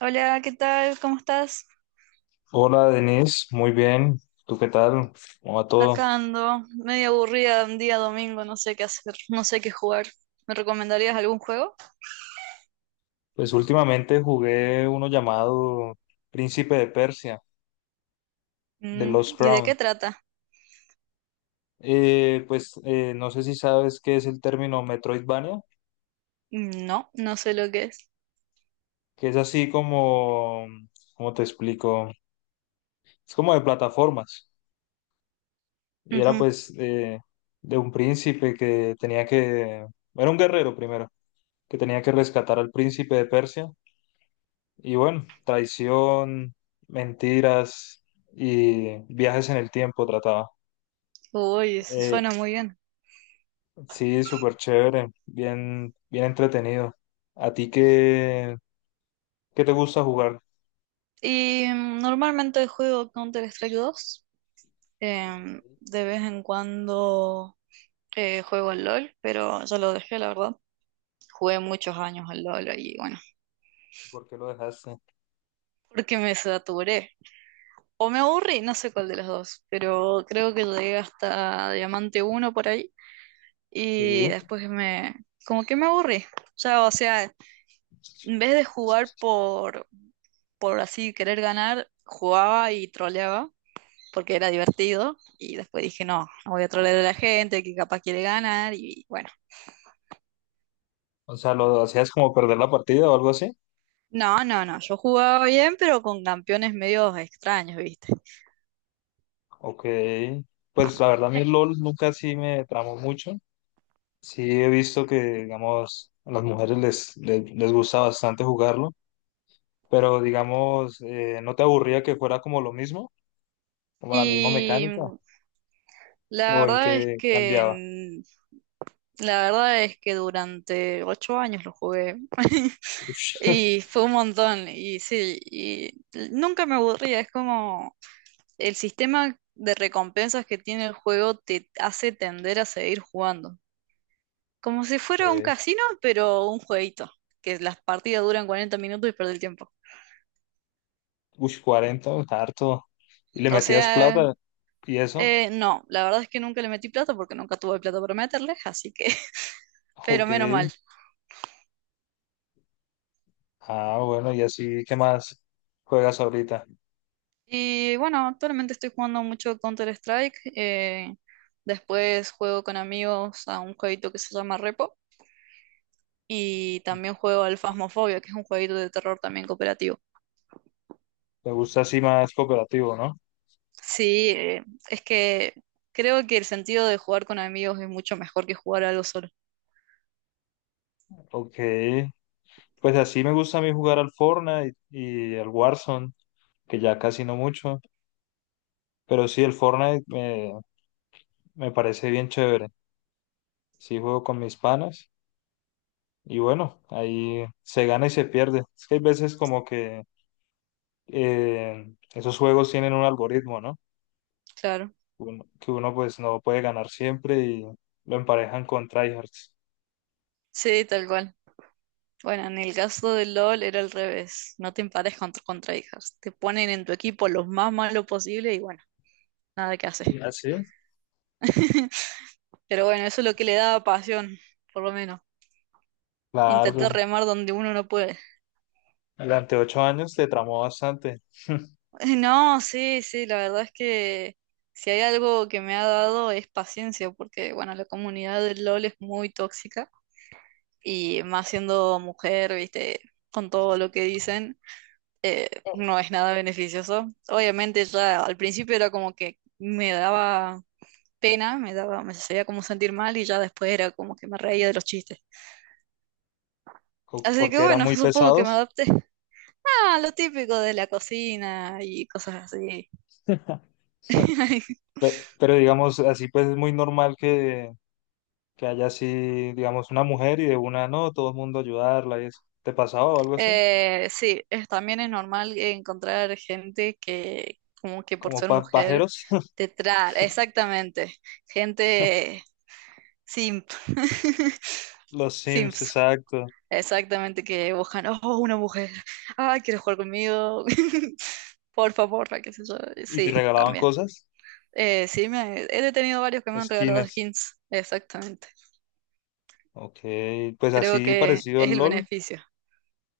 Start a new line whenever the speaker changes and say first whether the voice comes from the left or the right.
right: Hola, ¿qué tal? ¿Cómo estás?
left: Hola Denise, muy bien. ¿Tú qué tal? ¿Cómo va
right: Acá
left: todo?
right: ando, medio aburrida, un día domingo, no sé qué hacer, no sé qué jugar. ¿Me recomendarías algún juego?
left: Pues últimamente jugué uno llamado Príncipe de Persia, de Lost
right: ¿Y de qué
left: Crown.
right: trata?
left: No sé si sabes qué es el término Metroidvania,
right: No, no sé lo que es.
left: que es así como, ¿cómo te explico? Es como de plataformas. Y era
right: Ujú.
left: de un príncipe que tenía que, era un guerrero primero, que tenía que rescatar al príncipe de Persia. Y bueno, traición, mentiras y viajes en el tiempo trataba.
right: Uy, eso
left: Eh,
right: suena muy bien.
left: sí, súper chévere, bien, bien entretenido. ¿A ti qué, qué te gusta jugar?
right: Y normalmente juego Counter-Strike 2.
left: Ok.
right: De vez en cuando juego al LOL, pero ya lo dejé, la verdad. Jugué muchos años al LOL y bueno,
left: ¿Por qué lo dejaste?
right: porque me saturé. O me aburrí, no sé cuál de los dos, pero creo que llegué hasta Diamante uno por ahí y
left: Sí,
right: después me... como que me aburrí. Ya, o sea, en vez de jugar por así querer ganar, jugaba y troleaba porque era divertido y después dije, no, no voy a trolear a la gente que capaz quiere ganar y bueno.
left: o sea, ¿lo hacías como perder la partida o algo así?
right: No, no, no, yo jugaba bien, pero con campeones medio extraños, ¿viste?
left: Ok, pues la verdad a mí el LOL nunca sí me tramó mucho. Sí he visto que, digamos, a las mujeres les gusta bastante jugarlo. Pero digamos, ¿no te aburría que fuera como lo mismo? ¿Como la misma
right: Y
left: mecánica?
right: la
left: ¿O en
right: verdad es
left: qué cambiaba?
right: que La verdad es que durante 8 años lo jugué
left: Ush,
right: y fue un montón y sí, y nunca me aburría, es como el sistema de recompensas que tiene el juego te hace tender a seguir jugando. Como si fuera un
left: eh,
right: casino, pero un jueguito, que las partidas duran 40 minutos y perdí el tiempo.
left: ush, 40, harto. ¿Y le
right: O
left: metías
right: sea,
left: plata? ¿Y eso?
right: no, la verdad es que nunca le metí plata porque nunca tuve plata para meterle, así que, pero
left: Ok.
right: menos mal.
left: Ah, bueno, y así, ¿qué más juegas ahorita?
right: Y bueno, actualmente estoy jugando mucho Counter-Strike. Después juego con amigos a un jueguito que se llama Repo. Y también juego al Phasmophobia, que es un jueguito de terror también cooperativo.
left: Me gusta así más cooperativo, ¿no?
right: Sí, es que creo que el sentido de jugar con amigos es mucho mejor que jugar algo solo.
left: Ok. Pues así me gusta a mí jugar al Fortnite y al Warzone, que ya casi no mucho. Pero sí, el Fortnite me parece bien chévere. Sí juego con mis panas. Y bueno, ahí se gana y se pierde. Es que hay veces como que esos juegos tienen un algoritmo, ¿no?
right: Claro.
left: Que uno pues no puede ganar siempre y lo emparejan con tryhards.
right: Sí, tal cual. Bueno, en el caso del LOL era al revés. No te empares con, contrahijas. Te ponen en tu equipo los más malos posible y bueno, nada que hacer.
left: Y así
right: Pero bueno, eso es lo que le daba pasión, por lo menos.
left: claro,
right: Intentar
left: pues
right: remar donde uno no puede.
left: durante ocho años te tramó bastante,
right: No, sí, sí, la verdad es que si hay algo que me ha dado es paciencia, porque bueno, la comunidad del LOL es muy tóxica y más siendo mujer, viste, con todo lo que dicen, no es nada beneficioso. Obviamente ya al principio era como que me daba pena, me hacía como sentir mal y ya después era como que me reía de los chistes. Así que
left: porque eran
right: bueno,
left: muy
right: supongo que me
left: pesados.
right: adapté. Ah, lo típico de la cocina y cosas así.
left: Pero, digamos, así pues es muy normal que haya así, digamos, una mujer y de una no, todo el mundo ayudarla y eso. ¿Te pasaba o algo así?
right: Sí, también es normal encontrar gente que, como que por
left: ¿Como
right: ser mujer,
left: pajeros?
right: te trae, exactamente, gente simp,
left: Los Sims,
right: simps,
left: exacto.
right: exactamente, que buscan, oh, una mujer, ay, ¿quieres jugar conmigo? Por favor, qué sé yo,
left: ¿Y te
right: sí,
left: regalaban
right: también.
left: cosas?
right: Sí, he tenido varios que me han regalado
left: Skins.
right: skins, exactamente.
left: Ok, pues
right: Creo
left: así
right: que
left: parecido al
right: es el
left: LOL.
right: beneficio.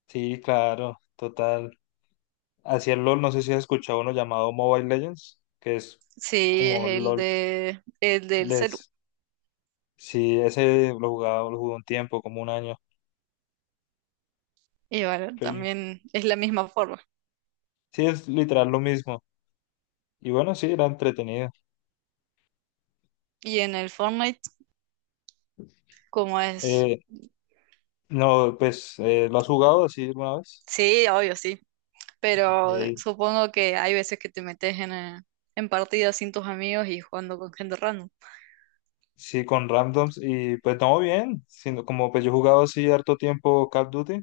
left: Sí, claro, total. Hacia el LOL, no sé si has escuchado uno llamado Mobile Legends, que es
right: Sí, es
left: como
right: el
left: LOL.
right: de el del celu.
left: Les... Sí, ese lo jugaba, lo jugué un tiempo, como un año.
right: Y bueno,
left: Y
right: también es la misma forma.
left: sí, es literal lo mismo. Y bueno, sí, era entretenido.
right: Y en el Fortnite, ¿como es?
left: Eh, no, ¿lo has jugado así alguna vez?
right: Sí, obvio, sí. Pero
left: Ok.
right: supongo que hay veces que te metes en partidas sin tus amigos y jugando con gente random.
left: Sí, con randoms y pues no bien, sino como pues yo he jugado así harto tiempo Call of Duty,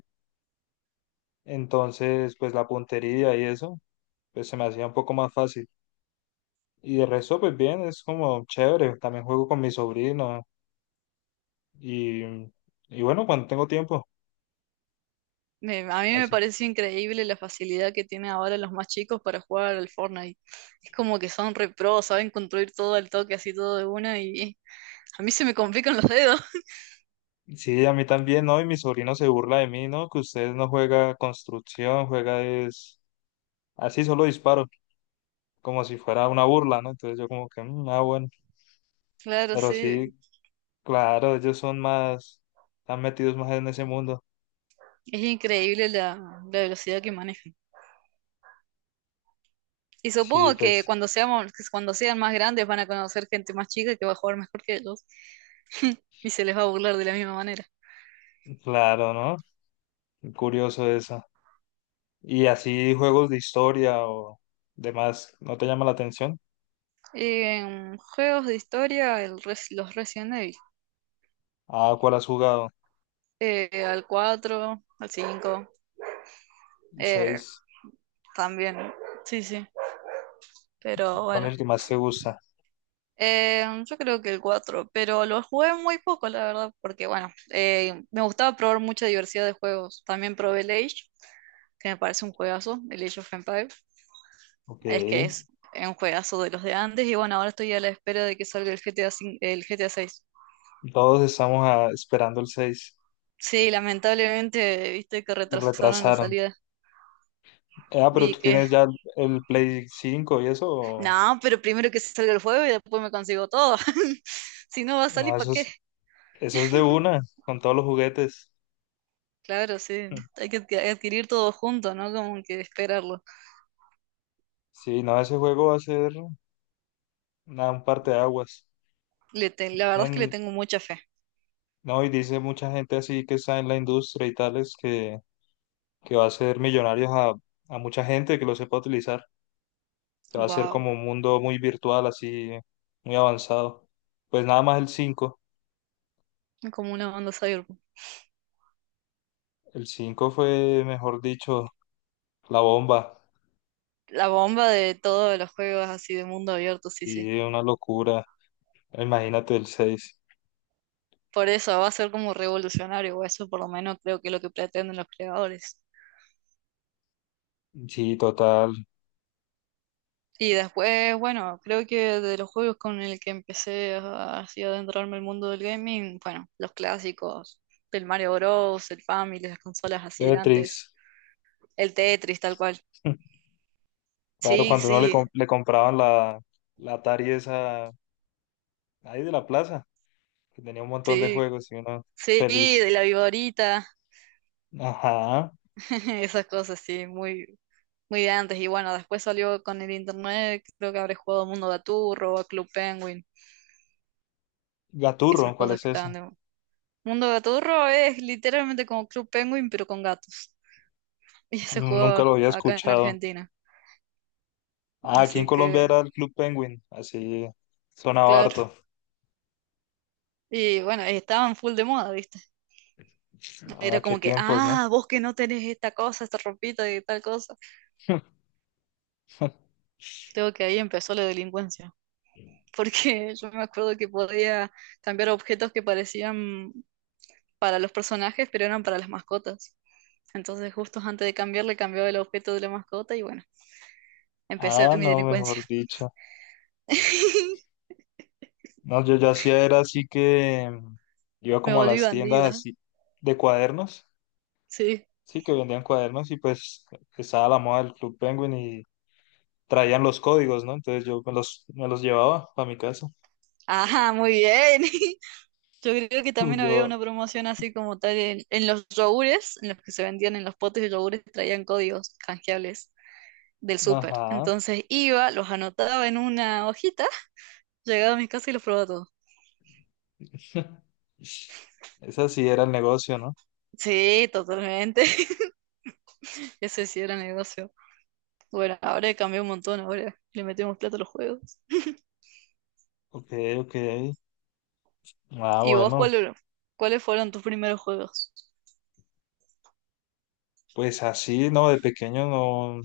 left: entonces pues la puntería y eso, pues se me hacía un poco más fácil. Y de resto pues bien, es como chévere, también juego con mi sobrino y, y bueno, cuando tengo tiempo.
right: A mí me
left: Así.
right: parece increíble la facilidad que tienen ahora los más chicos para jugar al Fortnite. Es como que son re pro, saben construir todo al toque, así todo de una, y a mí se me complican los dedos.
left: Sí, a mí también, ¿no? Y mi sobrino se burla de mí, ¿no? Que usted no juega construcción, juega es así solo disparo, como si fuera una burla, ¿no? Entonces yo como que, "Mm, ah, bueno,
right: Claro,
left: pero
right: sí.
left: sí, claro, están metidos más en ese mundo.
right: Es increíble la velocidad que manejan. Y
left: Sí,
right: supongo que
left: pues,
right: cuando seamos, que cuando sean más grandes van a conocer gente más chica que va a jugar mejor que ellos y se les va a burlar de la misma manera.
left: claro, ¿no? Curioso eso. ¿Y así juegos de historia o demás, no te llama la atención?
right: En juegos de historia, los Resident Evil.
left: Ah, ¿cuál has jugado?
right: Al 4 al 5 eh,
left: Seis.
right: también. Sí, sí. Pero
left: ¿Cuál es
right: bueno.
left: el que más te gusta?
right: Yo creo que el cuatro, pero lo jugué muy poco, la verdad, porque bueno, me gustaba probar mucha diversidad de juegos. También probé el Age, que me parece un juegazo, el Age of Empires.
left: Ok.
right: Es que es un juegazo de los de antes y bueno, ahora estoy a la espera de que salga el GTA, el GTA 6.
left: Todos estamos ah, esperando el 6.
right: Sí, lamentablemente, viste que retrasaron la
left: Retrasaron.
right: salida.
left: Ah, pero
right: y
left: tú
right: que,
left: tienes ya el Play 5 y eso.
right: no, pero primero que salga el juego y después me consigo todo. Si no va a
left: No,
right: salir, ¿para qué?
left: eso es de una, con todos los juguetes.
right: Claro, sí, hay que adquirir todo junto, ¿no? Como que esperarlo.
left: Sí, no, ese juego va a ser nada, un parteaguas.
right: La verdad es que le
left: Dicen,
right: tengo mucha fe.
left: no, y dice mucha gente así que está en la industria y tales que va a hacer millonarios a mucha gente que lo sepa utilizar, que va a ser
right: Wow,
left: como un mundo muy virtual, así, muy avanzado. Pues nada más el cinco.
right: como una banda cyberpunk.
left: El 5 fue, mejor dicho, la bomba.
right: La bomba de todos los juegos así de mundo abierto, sí, sí.
left: Y una locura. Imagínate el seis.
right: Por eso va a ser como revolucionario, o eso por lo menos creo que es lo que pretenden los creadores.
left: Sí, total.
right: Y después, bueno, creo que de los juegos con el que empecé a, así a adentrarme al mundo del gaming, bueno, los clásicos, el Mario Bros, el Family, las consolas así de
left: Tetris.
right: antes, el Tetris tal cual.
left: Claro,
right: Sí,
left: cuando uno le,
right: sí,
left: com- le compraban la Atari esa ahí de la plaza, que tenía un montón de
right: sí,
left: juegos y uno
right: sí,
left: feliz.
right: de la Viborita,
left: Ajá.
right: esas cosas, sí, muy, muy de antes. Y bueno, después salió con el internet, creo que habré jugado Mundo Gaturro, a Club Penguin, esas
left: Gaturro, ¿cuál
right: cosas
left: es
right: que
left: ese?
right: estaban de, Mundo Gaturro es literalmente como Club Penguin, pero con gatos. Y se
left: No, nunca
right: jugaba
left: lo había
right: acá en
left: escuchado.
right: Argentina.
left: Ah, aquí en
right: Así
left: Colombia
right: que,
left: era el Club Penguin, así sonaba
right: claro.
left: harto.
right: Y bueno, estaban full de moda, ¿viste? Era
left: Ah, qué
right: como que,
left: tiempos, ¿no?
right: ah, vos que no tenés esta cosa, esta ropita y tal cosa. Creo que ahí empezó la delincuencia. Porque yo me acuerdo que podía cambiar objetos que parecían para los personajes, pero eran para las mascotas. Entonces, justo antes de cambiarle, cambiaba el objeto de la mascota y bueno, empecé
left: Ah,
right: mi
left: no,
right: delincuencia.
left: mejor dicho. No, yo ya hacía era así que mm, iba
right: Me
left: como a
right: volví
left: las tiendas
right: bandida,
left: así de cuadernos,
right: sí.
left: sí, que vendían cuadernos y pues estaba la moda del Club Penguin y traían los códigos, ¿no? Entonces yo me los llevaba para mi casa.
right: Ajá, muy bien. Yo creo que
left: Y
right: también había
left: yo,
right: una promoción así como tal en los yogures, en los que se vendían en los potes de yogures, traían códigos canjeables del súper.
left: ajá,
right: Entonces iba, los anotaba en una hojita, llegaba a mi casa y los probaba todos.
left: ese sí era el negocio, ¿no?
right: Sí, totalmente. Ese sí era negocio. Bueno, ahora cambió un montón, ahora le metemos plata a los juegos.
left: Ok, ok. Ah,
right: ¿Y vos
left: bueno,
right: cuáles fueron tus primeros juegos?
left: pues así, ¿no? De pequeño no,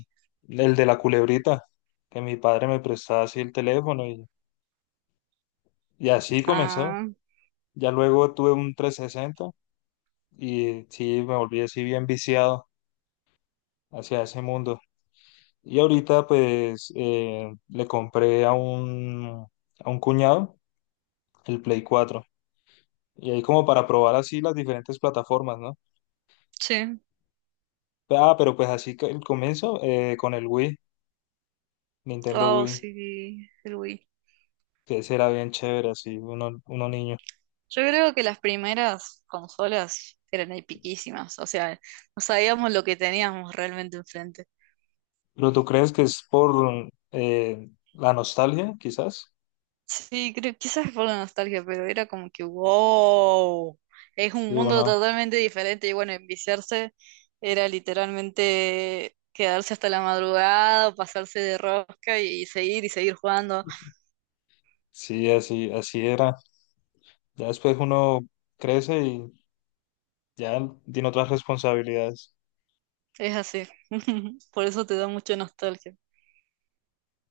left: el de la culebrita, que mi padre me prestaba así el teléfono y así comenzó.
right: Ah,
left: Ya luego tuve un 360 y sí, me volví así bien viciado hacia ese mundo. Y ahorita le compré a a un cuñado el Play 4 y ahí como para probar así las diferentes plataformas, ¿no?
right: sí.
left: Ah, pero pues así que el comienzo con el Wii, Nintendo
right: Oh,
left: Wii,
right: sí, el Wii.
left: que será bien chévere así, uno, uno niño.
right: Yo creo que las primeras consolas eran epiquísimas, o sea, no sabíamos lo que teníamos realmente enfrente.
left: ¿Pero tú crees que es por la nostalgia, quizás?
right: Sí, creo, quizás es por la nostalgia, pero era como que, wow, es un
left: Sí,
right: mundo
left: uno,
right: totalmente diferente y bueno, enviciarse era literalmente quedarse hasta la madrugada, o pasarse de rosca y seguir jugando.
left: sí, así, así era. Ya después uno crece y ya tiene otras responsabilidades.
right: Es así, por eso te da mucha nostalgia.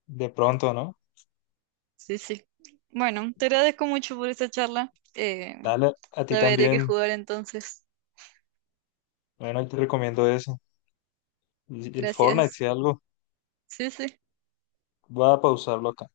left: De pronto, ¿no?
right: Sí, sí. Bueno, te agradezco mucho por esta charla.
left: Dale, a ti
right: Ya veré qué
left: también.
right: jugar entonces.
left: Bueno, yo te recomiendo eso. Y el Fortnite,
right: Gracias.
left: si algo,
right: Sí, sí.
left: voy a pausarlo acá.